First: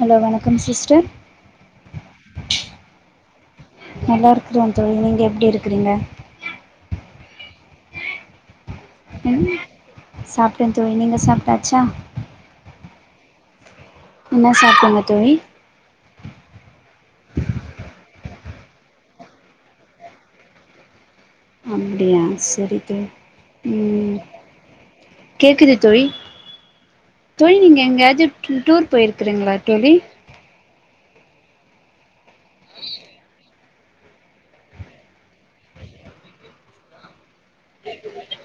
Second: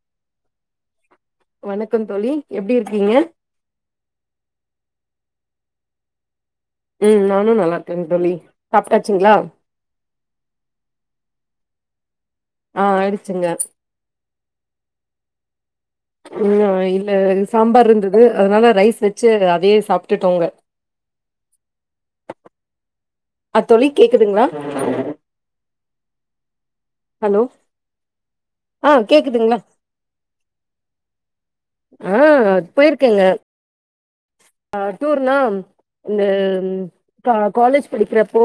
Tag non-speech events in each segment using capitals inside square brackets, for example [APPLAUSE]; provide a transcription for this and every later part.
Hello வணக்கம் sister வணக்கம் தோழி எப்படி இருக்கீங்க நல்லா இருக்குறன் தோழி நீங்க எப்படி இருக்கிறீங்க ம் நானும் நல்லா இருக்கேங்க தோழி சாப்ட்டாச்சுங்களா ம் சாப்பிட்டேன் தோழி நீங்க சாப்பிட்டாச்சா ஆ ஆயிச்சுங்க என்ன சாப்படிங்க தோழி ம் இல்ல சாம்பார் இருந்தது அதனால ரைஸ் வச்சு அதையே சாப்பிட்டுட்டோங்க அப்படியா சரிங்க அ தோழி ம் கேக்குதுங்களா கேக்குது தோழி ஹலோ தோழி நீங்க எங்கேயாவது டூர் ஆ போயிருக்கிறீங்களா கேக்குதுங்களா தோழி ஆ அது போயிருக்கேங்க ஆ டூர்னா இந்த காலேஜ் படிக்கிறப்போ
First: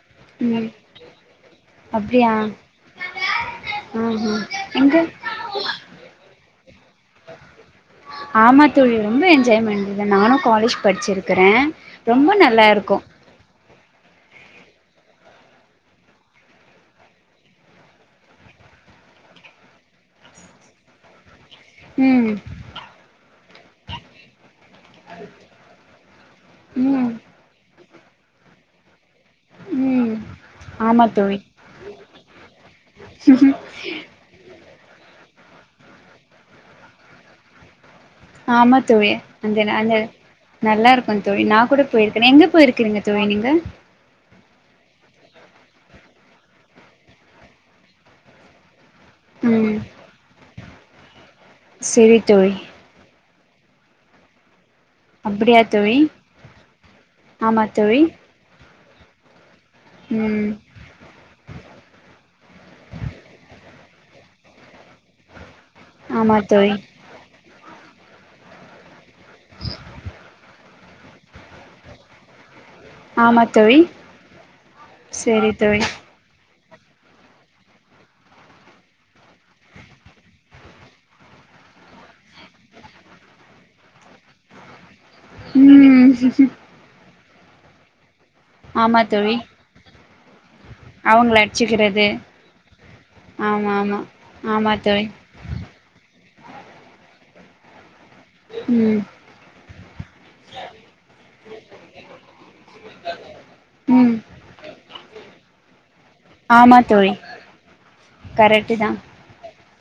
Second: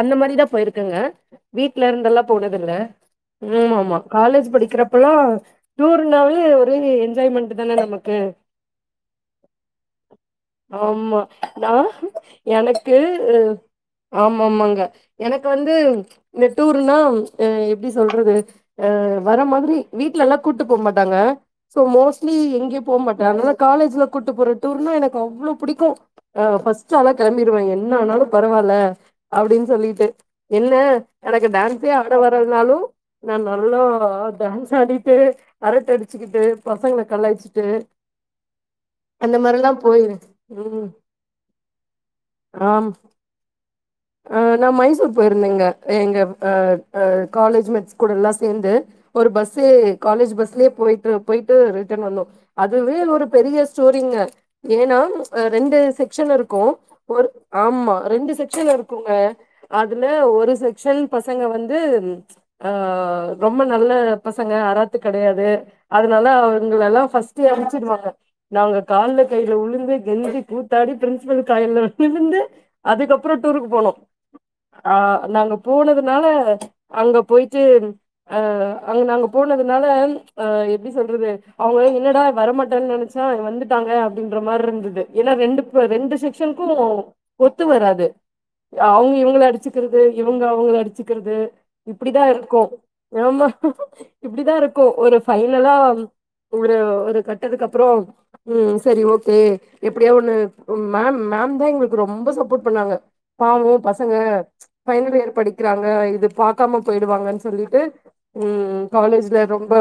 அந்த மாதிரிதான் ம் போயிருக்கங்க வீட்ல இருந்துல்லாம் அப்படியா போனது இல்ல ஆமா ஆமா ஆஹா காலேஜ் படிக்கறப்ப எங்க எல்லாம் டூர்னாலே ஓரே என்ஜாய்மெண்ட் தானே நமக்கு ஆமா தோழி ரொம்ப என்ஜாய்மெண்ட நானும் கலேஜ் ஆமா படிச்சிருக்கிறேன் ரொம்ப நல்லாருக்கும் ம் ஆமா ஆமாங்க எனக்கு வந்து இந்த டூர்னா அ எப்படி சொல்றது ஆ வர மாதிரி வீட்லல்லா கூட்டு போகு மாட்டாங்க சோ ம் மோஸ்ட்லி எங்யு போ மாட்டாங்க காலேஜ்ல கூட்டு போற டூர்னா எனக்கு அவ்ளோ புடிக்கு அ ஃபஸ்ட்டு ம் ஆளா கெளம்பிடுவ என்ன ஆனாலு பரவால்ல அப்புடின் சொல்லிட்டு ம் என்ன ஆமாம் தோழி எனக்கு டான்ஸே ஆட வராதுனாலு நான் நல்லா டான்ஸ் ஆடிட்டு அரட்ட அடிச்சுகிட்டு பசங்ள களாய்ச்சிட்டு ஆமா தோழி அங்க நாங்க போயிரு ம். நல்லா இருக்கு தோழி நான் கூட போயிருக்கேன் எங்க ஆம். போயிருக்குறீங்க தோழி நீங்க அ நான் மைசூர் போயிருந்தேங்க எங்க அ அ காலேஜ்மெட்ஸ் கூடல்லா சேந்து ஒரு பஸ்ஸு ம் காலேஜ் பஸ்லே போய்ட்டு போய்ட்டு ரிட்டன் சரி வந்தோ தோழி அ துவே என்னோட பெரிய ஸ்டோரிங்க ஏனா ம் அ அப்படியா ரெண்டு தோழி செக்ஷன் இருக்கு ஒரு ஆமா ரெண்டு செக்ஷன் இருக்குங்க அதுல ம் ஒரு செக்ஷன் பசங்க வந்து ஆ ரொம்ப நல்ல பசங்க அராத்து கெடையாது அதுனால ஆமா தோழி அவுங்களலா ஃபஸ் ட்டு அம்ச்சிடுவாங்க நாங்க கால்ல கைல உழுந்து கெஞ்சி கூத்தாடி பிரின்சிபிலு கால்ல விழுந்து அதுக்கப்புறோ ஆமா டூருக்கு தோழி போனோ ஆ சரி நாங்க தோழி போனது னால அங்க போய்ட்டு அ அங்க நாங்க போனதுனால அ எப்டி சொல்றது அவ்ங்குளா என்னடா வரமாட்டாங் நெனைச் சோ வந்துட்டாங்க அப்டின்ற மார்ருந்தது ஏனா ரெண்டுப்ப ம் ரெண்டு செக்ஷனுக்கு ஒத்து வராது ஆமா அவ்ங்க தோழி இவுங்குள அடிச்சுக்கிறது இவுங்க அவுங்குள அடிச்சுக்கிறது அவங்கள அடிச்சுக்கிறது இப்டிதா இருக்கு ஆமா இப்டிதா ஆமா இருக்கு தோழி ஒரு ஃபைனலா ஒரு ஒருகட்டதுக்கு அப்புறோ ம் சரி ஓ கே எப்டியோ ஒன்னு ம் மேம் மேம்தா எங்ளுக்கு ரொம்ப சப்போட் பண்ணாங்க பாவோ பசங்க ம் ஃபைனல் இயர் படிக்குறாங்க இது ஆமா பாக்காம தோழி போய்டுவாங்கன் சொல்லிட்டு கரெக்ட்டு ம் தா காலேஜ்ல ரொம்ப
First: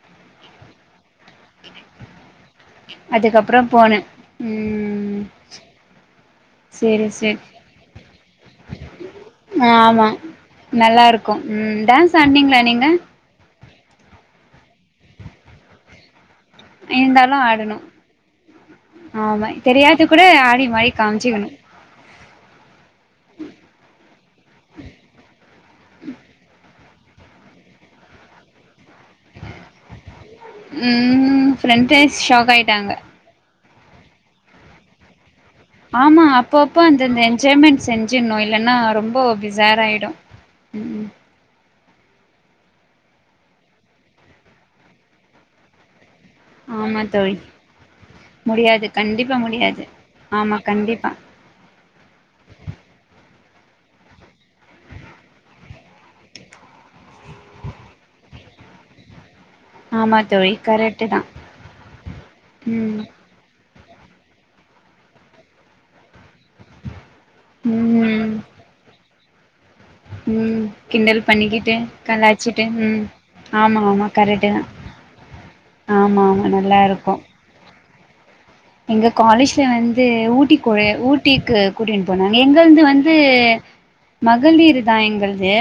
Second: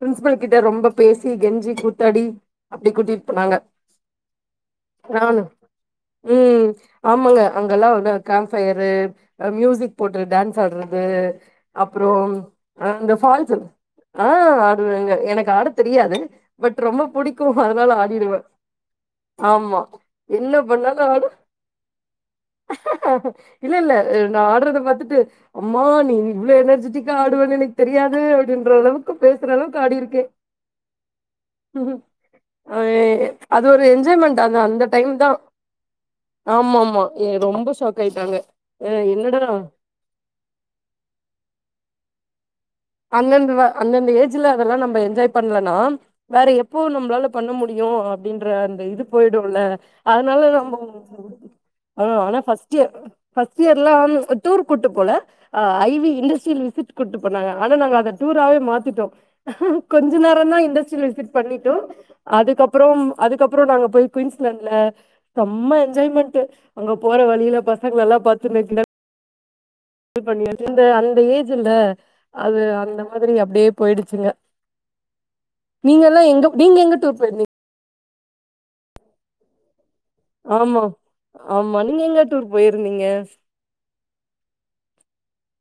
பிரின்ஸ்பல் கிட்ட ரொம்ப பேசி கெஞ்சி கூத்தாடி அப்டி கூட்டிட்டு போனாங்க அதுக்கப்புறோ போனே ம் நானு ம் சரி சரி ஆமாங்க அங்கெல்லா வந்து அந்த கேம் ஃபயரு அப்புறோ மியூசிக் ஆமா போட்டு டான்ஸ் ஆட்றது நல்லா இருக்கு ம் அப்புறோ டான்ஸ் ஆடுனீங்களா நீங்க அந்த ஃபால்ஸு ஆ ஆடுவேங்க எனக்கு ஆட தெரியாது பட் ரொம்ப இருந்தாலு புடிக்கு ஆடணு அதுனால ஆடிடுவ ஆமா தெரியாது கூட என்ன ஆடி மாடி பண்ணாலு ஆடு காமிச்சிக்கணு இல்ல இல்ல நான் ஆட்றத பாத்துட்டு அம்மா நீ இவ்ளோ எனர்ஜிட்டிக்கா ஆடுவேன் எனக்கு தெரியாது அப்டின்ற அளவுக்கு பேசுற அளவுக்கு ஆடிருக்கே ம் ம் ஃபிரெண்டே ஷாக் அ ஆய்ட்டாங்க அது ஒரு என்ஜாய்மெண்ட் அது அந்த டைம்தா ஆமா அப்பப்போ அந்தந்த ரொம்ப என்ஜாய்மெண்ட் ஷாக் செஞ்சிட்ணு ஆயிட்டாங்க. இல்லனா அ ரொம்போ என்னடா மிசா சாய்டு ம் அந்தந்த வ அந்தந்த ஏஜ்ல அதெல்லா நம்ம என்ஜாய் பண்லனா வேற எப்போ ஆமா நம்ளால தோழி பண்ண முடியு அப்டின்ற அந்த முடியாது இது கண்டிப்பா போய்டுல முடியாது ஆமா அதுனாலதா கண்டிப்பா ஆ ஆனா ஃபஸ்ட்டு ஃபஸ்ட் இயர்லாம் டூர் கூட்டு போல ஆ ஐ வி இண்டஸ்ட்ரியல் விசிட் கூட்டு போனாங்க ஆனா நாங்க அத டூராவே மாத்திட்டோ கொஞ்ச ஆமா தோழி நேரந்தா கரெக்ட்டு இண்டஸ்ட்ரியல் தா விசிட் பண்ணிட்டோ ம் அதுக்கப்புறோம் அதுக்கப்புறோ நாங்க போய் குய்ன்ஸ்லாண்ட்ல சம்ம என்ஜாய்மண்ட் அங்க போற வழில பசங்லல்லா ம் பாத்துன்னு உம் இந்த அந்த கிண்டல் ஏஜ்ல பண்ணிக்கிட்டு அது கலாச்சுட்டு அந்த உம் மாதிரி அப்டியே ஆமா ஆமா போயிடுச்சுங்க கரெட்டு தா நீங்க ஆமா எல்லா ஆமா எங்க நல்லா நீங்க எங்க இருக்கு டூர் போயிருந்தீங்க எங்க காலேஜ்ல வந்து ஆமா ஊட்டிகொரு ஊட்டிக்கு ஆமா நீங்க கூட்டின் எங்க போனாங்க டூர் எங்கந்து போயிருந்தீங்க வந்து மகளீர் தா எங்ள்து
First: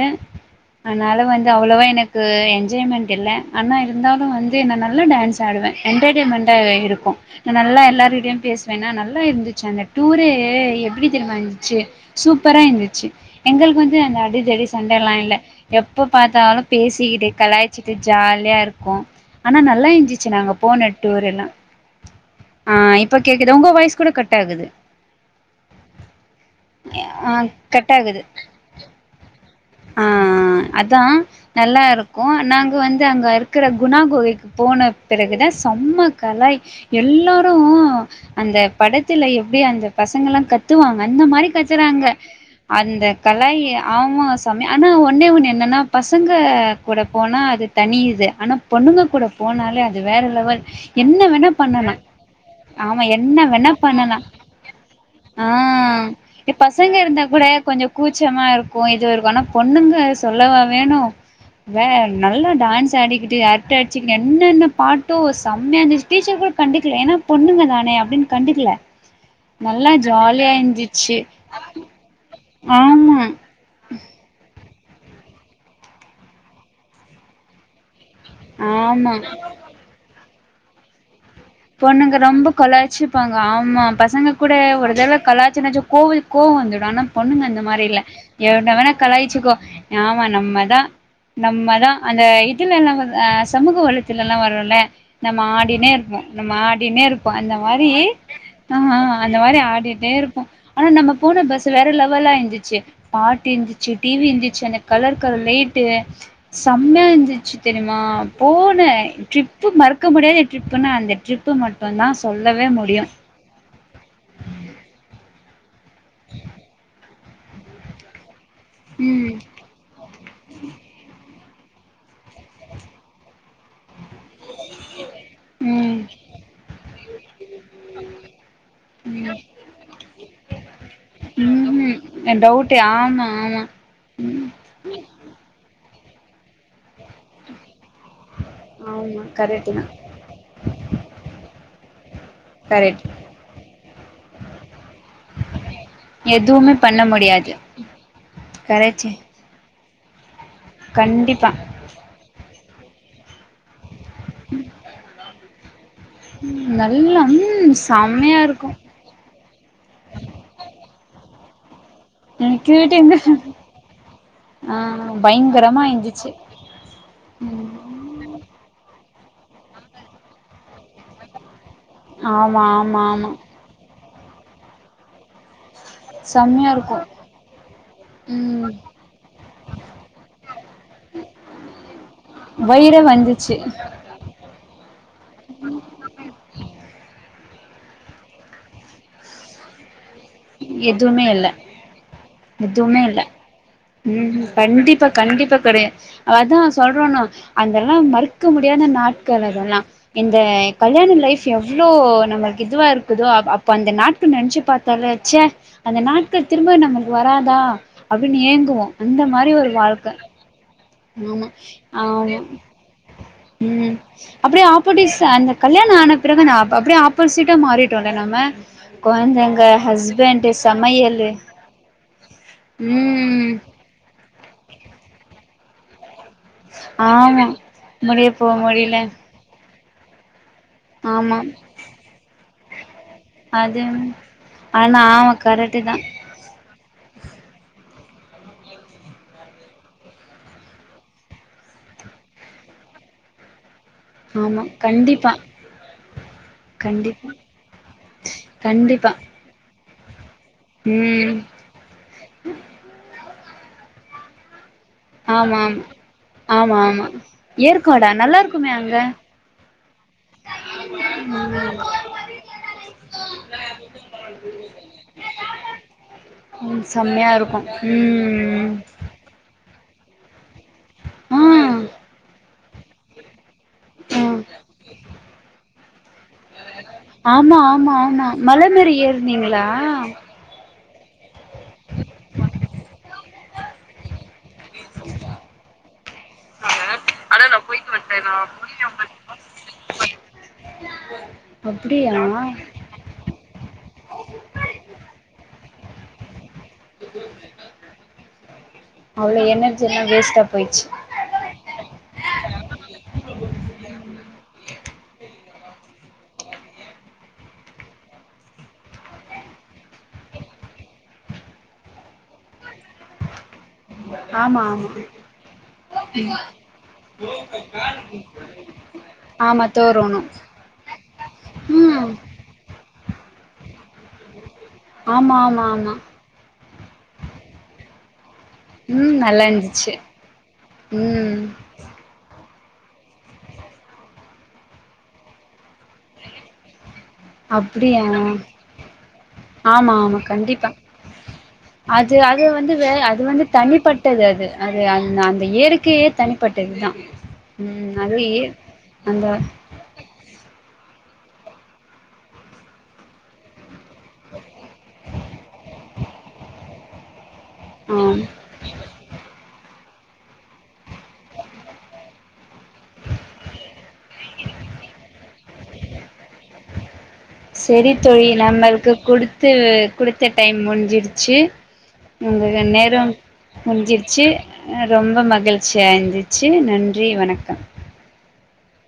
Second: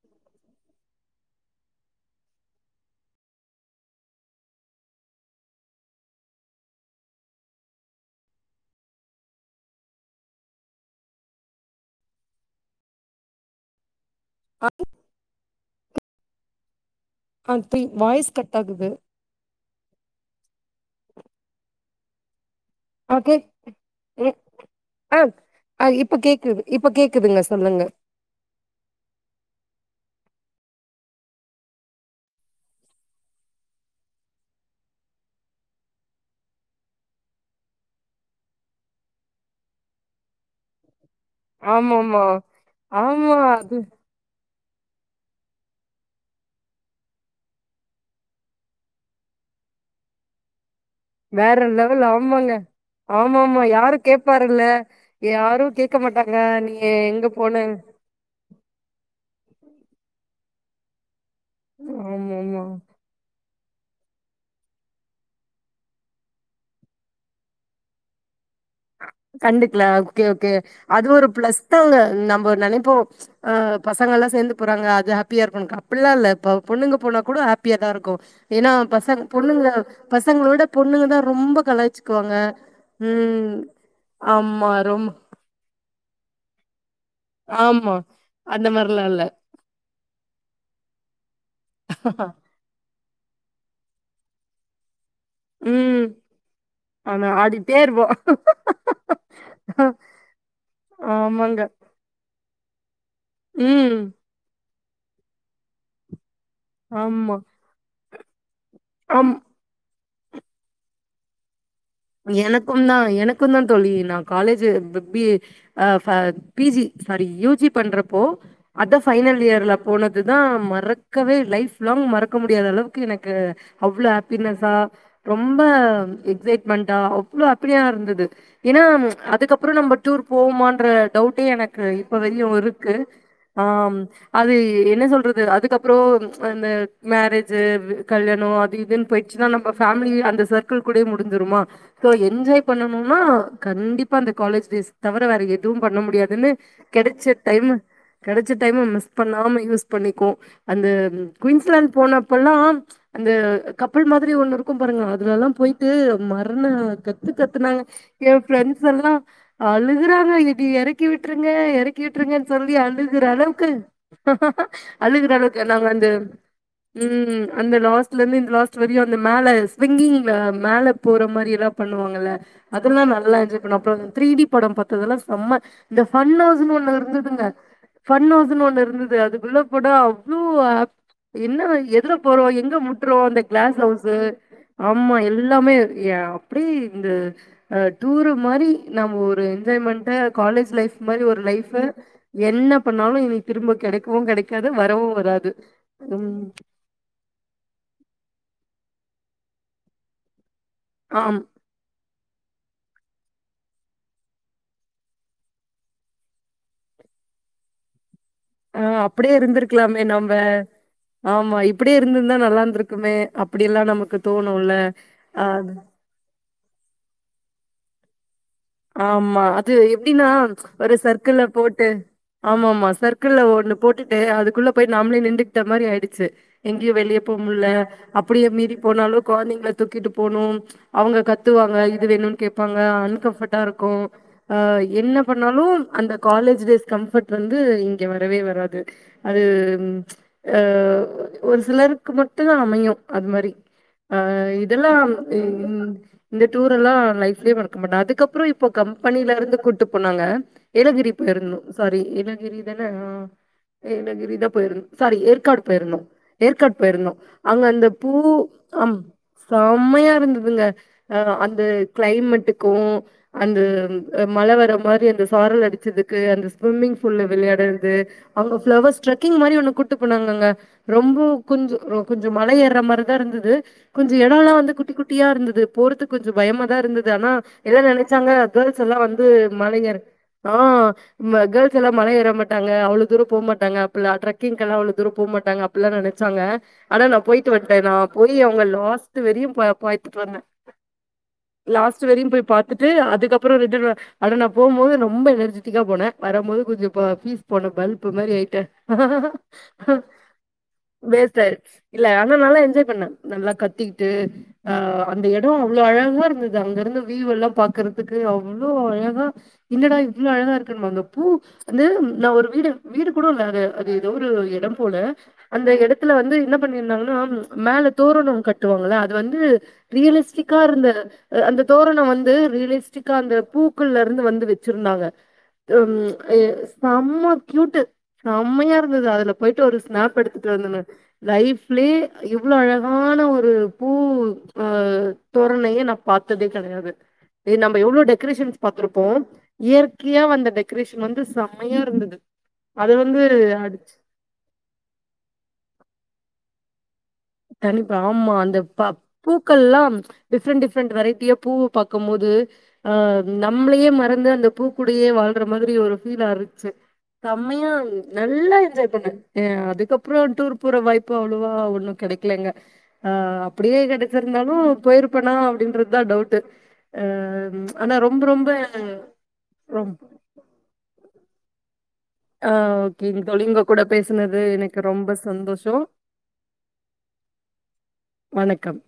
அதனால வந்து அவ்ளோவா எனக்கு என்ஜாய்மெண்ட் இல்ல ஆனா இருந்தாலு வந்து நா நல்லா டான்ஸ் ஆடுவே என்டர்டெய்மெண்டா இருக்கு நா நல்லா எல்லாரடையு பேசுவேன்னா நல்லா இருந்துச்சு அந்த டூரு எப்டி தெரியுமா இந்துச்சு சூப்பரா இர்ந்துச்சு எங்களுக்கு வந்து அந்த அடி தடி சண்ட ல்லா இல்ல எப்ப பாத்தாலு பேசிக்கிட்டு ஆ தி கலாய்ச்சுட்டு வாய்ஸ் கட் ஜாலியா ஆகுது ருக்கு ஆனா நல்லா இருந்துச்சு நாங்க போன டூரு ஒகே உங்க வாய்ஸ் கூட உ கட் ஆகுது அ அ இப்ப கேக்குது இப்ப கேக்குதுங்க சொல்லுங கட்டாகுது ஆஆ அதா நல்லா ருக்கு நாங்க வந்து அங்க இருக்குற குணா கொகெக்கு போன பெறகுதா செம்ம கலாய் எல்லாரு அந்த படத்துல எப்டி அந்த பசங்கல்லா கத்துவாங்க அந்த மாரி கச்சறாங்க ஆமாமா அந்த ஆமா அது கலாய ஆமா ச ஆனா ஒன்னே ஒண்ணு என்னன்னா பசங்க கூட போனா அது தனியிது ஆனா பொண்ணுங்க கூட போனாலே அது வேற லெவல் என்ன வேணா வேற பண்ணலா லெவல் ஆமாங்க ஆமா என்ன ஆமாமா வேண யாரு பண்ணலா கேப்பாருல்ல ஆ யாரு கேக்க மாட்டாங்க இ நீ பசங்க இருந்தா எங்க கூட போன கொஞ்ச கூச்சமா இருக்கு இது இருக்கு ஆனா பொண்ணுங்க சொல்லவா வேணு வே நல்லா ஆமாமா டான்ஸ் ஆடிக்கிட்டு அ ச்சு என்னென்ன பாட்டோ செம்மயா இருந்துச்சு டீச்சர் கூட கண்டுக்கல ஏன்னா பொண்ணுங்க தானே அப்டின்னு கண்டுக்கல கண்டுக்கல நல்லா ஓகே ஓகே ஜாலியா அது இருந்துச்சு ஒரு பிளஸ் தாங்க நம்ம நெனப்போ ஆமா ஆ பசங்க எல்லா சேந்து போறாங்க அது ஹாப்பியா ர்க்கு அப்டில்லா இல்ல இப்ப பொண்ணுங்க போனா கூட ஹாப்பியாதா ருக்கு ஏன்னா ஆமா பசங்க பொண்ணுங்க பசங்களவிட பொண்ணுங்க தா ரொம்ப பொண்ணுங்க கலாய்ச்சுக்குவாங்க ரொம்ப கொலாச்சுப்பாங்க ம் ஆமா பஸ் பசங்க கூட ஆமா ஒரு ரொம் தடவ கலாச்ச னாச்சு கோவில் கோவ வந்துடு ஆனா பொண்ணுங்க அந்த மாரி ஆமா இல்ல எவ்ள அந்த வேணா மாரிலா இல்ல கலாச்சுக்கோ ஆமா நம்மதா நம்மதா அந்த இதுல எல்லா அ சமூக வளத்துல ல்லா வருல்ல நம்ம ஆடினே ம் ர்ப்போ நம்ம ஆனா ஆடினேர்ப்போ அந்த ஆடிட்டே மாரி இருப்போ ஆஹ் அந்த மாரி ஆடிட்டே ருப்போ ஆனா நம்ம போன ஆமாங்க பஸ் வேற லெவல்லா இருந்துச்சு பாட்டு இந்துச்சு ம் டிவி இந்துச்சு அந்த கலர் கலர் லைட்டு செம்மையா ஆமா இந்துச்சு தெரிமா போன ஆமா ட்ரிப்பு மறக்க முடியாத ட்ரிப்புன்னா அந்த ட்ரிப்பு மட் இப்போ த சொல்லவே முடியு இருக்குந்தா தோழி நா college B B A a PG sorry UG பண்றப்போ அதா ம் ஃபைனல் இயர்ல போனதுதா மறக்கவே இல்ல லாங் மறக்க முடியாத அளவுக்கு எனக்கு அவ்ளோ ஹாப்பினஸா ரொம்ப ம் எக்ஜெட் பண்டா அவ்ளவ் அப்படியா இருந்தது ஏன்னா அதுக்கப்றோ நம்ம டூர் போவமான்ற டவுட்டே எனக்கு இப்ப ம்ஹூம் வரியு ஆமா ஒரு டவுட்டு ஆமா ட்டெ ஆ அது என்ன சொல்றது அதுக்கப்றோ அந்த மேரேஜ்ஜு கல்யாணோ அது இதுன்னு ஆமா போயிடுச்சுன்னா நம்ம கரெக்ட்டு தா பேமிலி அந்த சர்க்குள் குள்ளே முடிஞ்சுருமா சோ என்ஜாய் கரெக்ட் பண்ணனுனா கண்டிப்பா அந்த காலேஜ் டேஸ் தவிர வேற எதுவு பண்ண முடியாதுன்னு எதுவுமே பண்ண கெடைச்ச முடியாது டைம் கெடைச்ச டைம்ம மிஸ் கரெக்ட்டு பண்ணாம யூஸ் பண்ணிக்குவோ அந்த கண்டிப்பா குயின்ஸ்லேண்ட் போனப்பல்லா அந்த கப்பல் மாரி ஒண்ணு இருக்கு பாருங்க அதுலல்லா போயிட்டு மரண நல்லா கத்து ம் கத்துனாங்க ஏ செம்மையா இருக்கு ஃபிரெண்ட்ஸ் எல்லா அழுகுறாங்க இத இப்டி எறக்கி விட்டுருங்க எறக் கி விட்டுருங்கன்னு சொல்லி எனக்கு எங்க அழுகுற அளவுக்கு ஆ அழுகுற அளவுக்கு பயங்கரமா நாங்க வந்து இருந்துச்சு ம் அந்த லாஸ்ட்ல இருந்து இந்த லாஸ்ட் வரையு அந்த மேல ஸ்விங்கிங்ல மேல போற மாரி எல்லா பண்ணுவாங்கல்ல ஆமா ஆமா அதெல்லா ஆமா நல்லா இருக் போன அப்ப த்ரீ டி படம் பாத்ததெல்லா செம்ம இந்த பன் செம்மையா ஹவுஸ்ன்னு ஒண்ணு இருக்கு இருந்ததுங்க பன் ஹவுஸ்ன்னு ம் ஒண்ணு இருந்தது அதுக்குள்ள போனா அவ்ளோ ஹாப் என்ன எதுல போறோ எங்க வயிறே முட்டுறோ அந்த வந்துச்சு கிளஸ் ஹவுஸ் ஆமா எல் லாமே அப்டி இந்த ஆ டூரு மாரி நம் ஒரு என்ஜாய்மெண்ட்டா காலேஜ் லைஃப் மாரி எதுவுமே ஒரு இல்ல லைஃப் என்ன எதுவுமே இல்ல பண்ணாலு இனி திரும்ப கெடைக்கவு ம் கெடைக்காது கண்டிப்பா வரவு கண்டிப்பா கெடையாது அதா சொல்றோனோ அதெல்லா மறுக்க முடியாத நாட்கள் அதெல்லா இந்த கல்யாண ஆம். லைஃப் எவ் ளோ நமக்கு இதுவா இருக்குதோ அப்ப அந்த நாட்கள் நெனச்சி பாத்தாலே சே அந்த நாட்கள் திரும்ப நம்ளுக்கு வராதா அப்டின் ஏங்குவோ அந்த மாரி ஒரு வாழ்க்க வ ஆமா ஆமா இருக்குமே அப் ம் அப்டியே ஆப்போட்டிக்ஸ் அந்த கல்யாணோ ஆன அப்பறந்தா நா அப்டியே ஆப்போசிட்டா மாறிட்டோல்ல நம்ம ஆமா கொழந்தைங்க அது எப்டின்னா ஹஸ்பண்டு ஒரு சமையலு சர்க்கிள்ள போட்டு ஆமா ஆமா சர்க்கிள்ள ம் ஒண்ணு போட்டுட்டு அதுக்குள்ள போய் நாம்ளே நிண்டுக்கிட்ட மாரி ஆயிடுச்சி எங்கயு வெளிய போ ஆமா முடில முடிய போ அப்டியே மீறி முடில போனாலு கொழந்தைங்கள தூக்கிட்டு போனு அவங்க ஆமா கத்துவாங்க இது வேணுன்னு கேப்பாங்க அன்கம் பர்ட்டபிள்லா அது இருக்கு ஆ ஆனா என்ன ஆமா பண்ணாலு கரெக்ட்டு தா அந்த காலேஜ் டேஸ் கம்ஃபர்ட் வந்து இங்க வரவே வராது அது ஆ ஒரு சிலருக்கு மட்டுந்தா அமையு அது மாரி ஆ ஆமா இதெல்லா கண்டிப்பா இந்த டூர் எல்லா கண்டிப்பா லைஃப்லயே மறக்க மாட்டே அதுக்கப் ப கண்டிப்பா கம்பெனியில இருந்து கூட்டு போனாங்க ஏலகிரி ம் போயிருந்தோ சாரி ஏலகிரி தான ஆ ஏலகிரி தா போயிருந் சாரி ஆமா ஏற்காடு போயிருந்தோ ஏற்காடு ஆமா ஆமா ஆமா போயிருந்தோ அங்க அந்த ஏற்காடா பூ நல்லா இருக்குமே அங்க அம் செம்மையா இருந்ததுங்க ஆ அந்த கிளைமேட்டுக்கு அந் த மழ வர்ற மாரி அந்த சாரல் அடிச்சதுக்கு அந்த ம் ஸ்விம்மிங் பூல்ல செம்மையா விளையாடுறது இருக்கு அங்க ம் ஃப்ளவர் ஸ்ட்ரக்கிங் மாரி ஒண்ணு கூட்டு போனாங்கங்க ரொம்ப ஆ கொஞ்சோ கொஞ்சோ மழ ஏர்ற மாரிதா இருந்தது கொஞ்சோ ஆ இடல்லா வந்து குட்டி குட்டியா இருந்தது போறதுக்கு கொஞ்சோ பயமாதா இருந்தது ஆனா ஆமா எல்லா ஆமா நெனைச் ஆமா சாங்க மல கேர்ள்ஸ் மேரி எல்லா வந்து ஏறுனீங்களா மலை ஏற ஆ கேர்ள்ஸ் எல்லா மலை ஏற மாட்டங்க அவ்ளோ துரோ போ மாட்டாங்க ட்ரக்கி்ங்கெல்லா அவ்ளோ தூரோ போ மாட்டாங்க அப்டில்லா நெனைச்சாங்க ஆனா நா போயிட்டு வண்ட்டே நா போய் அவங்க லாஸ்ட் வரையு பாய்த்துட்டு வந்தே லாஸ்ட் அப்டியா வரையு போய் பாத் பாத்துட்டு அதுக்கப்பறோ ரிட்டர்ன் ஆனா நா போம்போது ரொம்ப எனர்ஜெிட்டிக்கா போனே வரம் போது கொஞ்சோ பீஸ் போன பல்ப் மாறி ஆயிட்டே அவ்ளோ எனர்ஜி எல்லா வேஸ்ட்டா போயிடுச்சு வேஸ்ட்டு ஆயிட்ச்சு இல்ல ஆனா நல்லா என்ஜாய் பண்ணே நல்லா கத்திக்கிட்டு அ அந்த எடொ அவ்ளொ அழகா இருந்தது அங்க இருந்து வீவ் எல்லா பாக்குறதுக்கு அவ்ளோ அழகா என்னடா இவ்ளோ அழகா இருக்குன்வாங்க பூ வந்து நா ஒரு வீடியோ வீடு கூடோ இல்ல அது அது எதோ ஒரு ஆமா எடம் ஆமா போல அந்த எடத்துல வந்து என்ன பண்ணிருந்தாங்கன்னா மேல தோரணொ கட்டுவாங்கள அது வந்து ஆமா தோரணு ரியலெஸ்டிக்கா இருந்த அந்த தோரணொ ம் வந்து ரியலெஸ்டிக்கா அந்த பூக்கள்ல இருந்து வந்து வெச்சுருந்தாங்க ஆமா ஆமா ஆமா ஐயே செம்ம கியூட்டு் செம்மையா இருந்தது ம் அதுல நல்லா போயிட்டு ஒரு இருந்துச்சு ஸ்நாப் எடுத்துட்டு வந்தனு ம் லைஃப் ப்ளே இவ்ளோ அழகான ஒரு பூ அ தோரணைய நா பாத்ததே கெட கெடயாது ஏ நம்ப எவ்ளோ அப்டியா டெக்கரேஷன்ஸ் பாத்துருப்போ ஆமா ஆமா இயற்கையா வந்த கண்டிப்பா டெக்கரேஷன் வந்து செ அது அது வந்து வேற அது வந்து அடிச்சு தனிப்பட்ட ட்டது அது அது அந்த அந்த இயற்க்கையே தனிப்பட்டதுதா ம் கண்டிப்பா அது ஆமா ஏ அந்த ப அந்த பூக்கள்லாம் டிஃப்ரெண்ட் டிஃப்ரெண்ட் வெரைட்டியா பூ பாக்கும்போது அ நம்மளையே மறந்து அந்த பூக்கூடயே வாழ்ற மாதிரி ஒரு ஃபீலா இருத்துச்சு செம்மயா இந்தது ஆம் நல்லா என்ஜாய் பண்ணே ஏ அதுக்கப்றோ டூர் போற வாய்ப்பு அவ்ளோவா ஒன்னு கெடைக்லெங்க ஆ அப்புடியே கெடச்சிருந்தாலு போயிருப்பனா அப்டின்றது தா டவுட்டு அ அ செரி தோழி நம்மளுக்கு குடுத்து ரொம் குடுத்த டைம் முடுஞ்சிடுச்சு ஆ [UNINTELLIGIBLE] நேரம் ஓகேங்க தோழி உங்க கூட முடுச்சிருச்சு பேசுனது எனக்கு அ ரொம்ப சந்தோஷம். மகிழ்ச்சியா இருந்துச் ச்சு நன்றி வணக்கம் வணக்கம்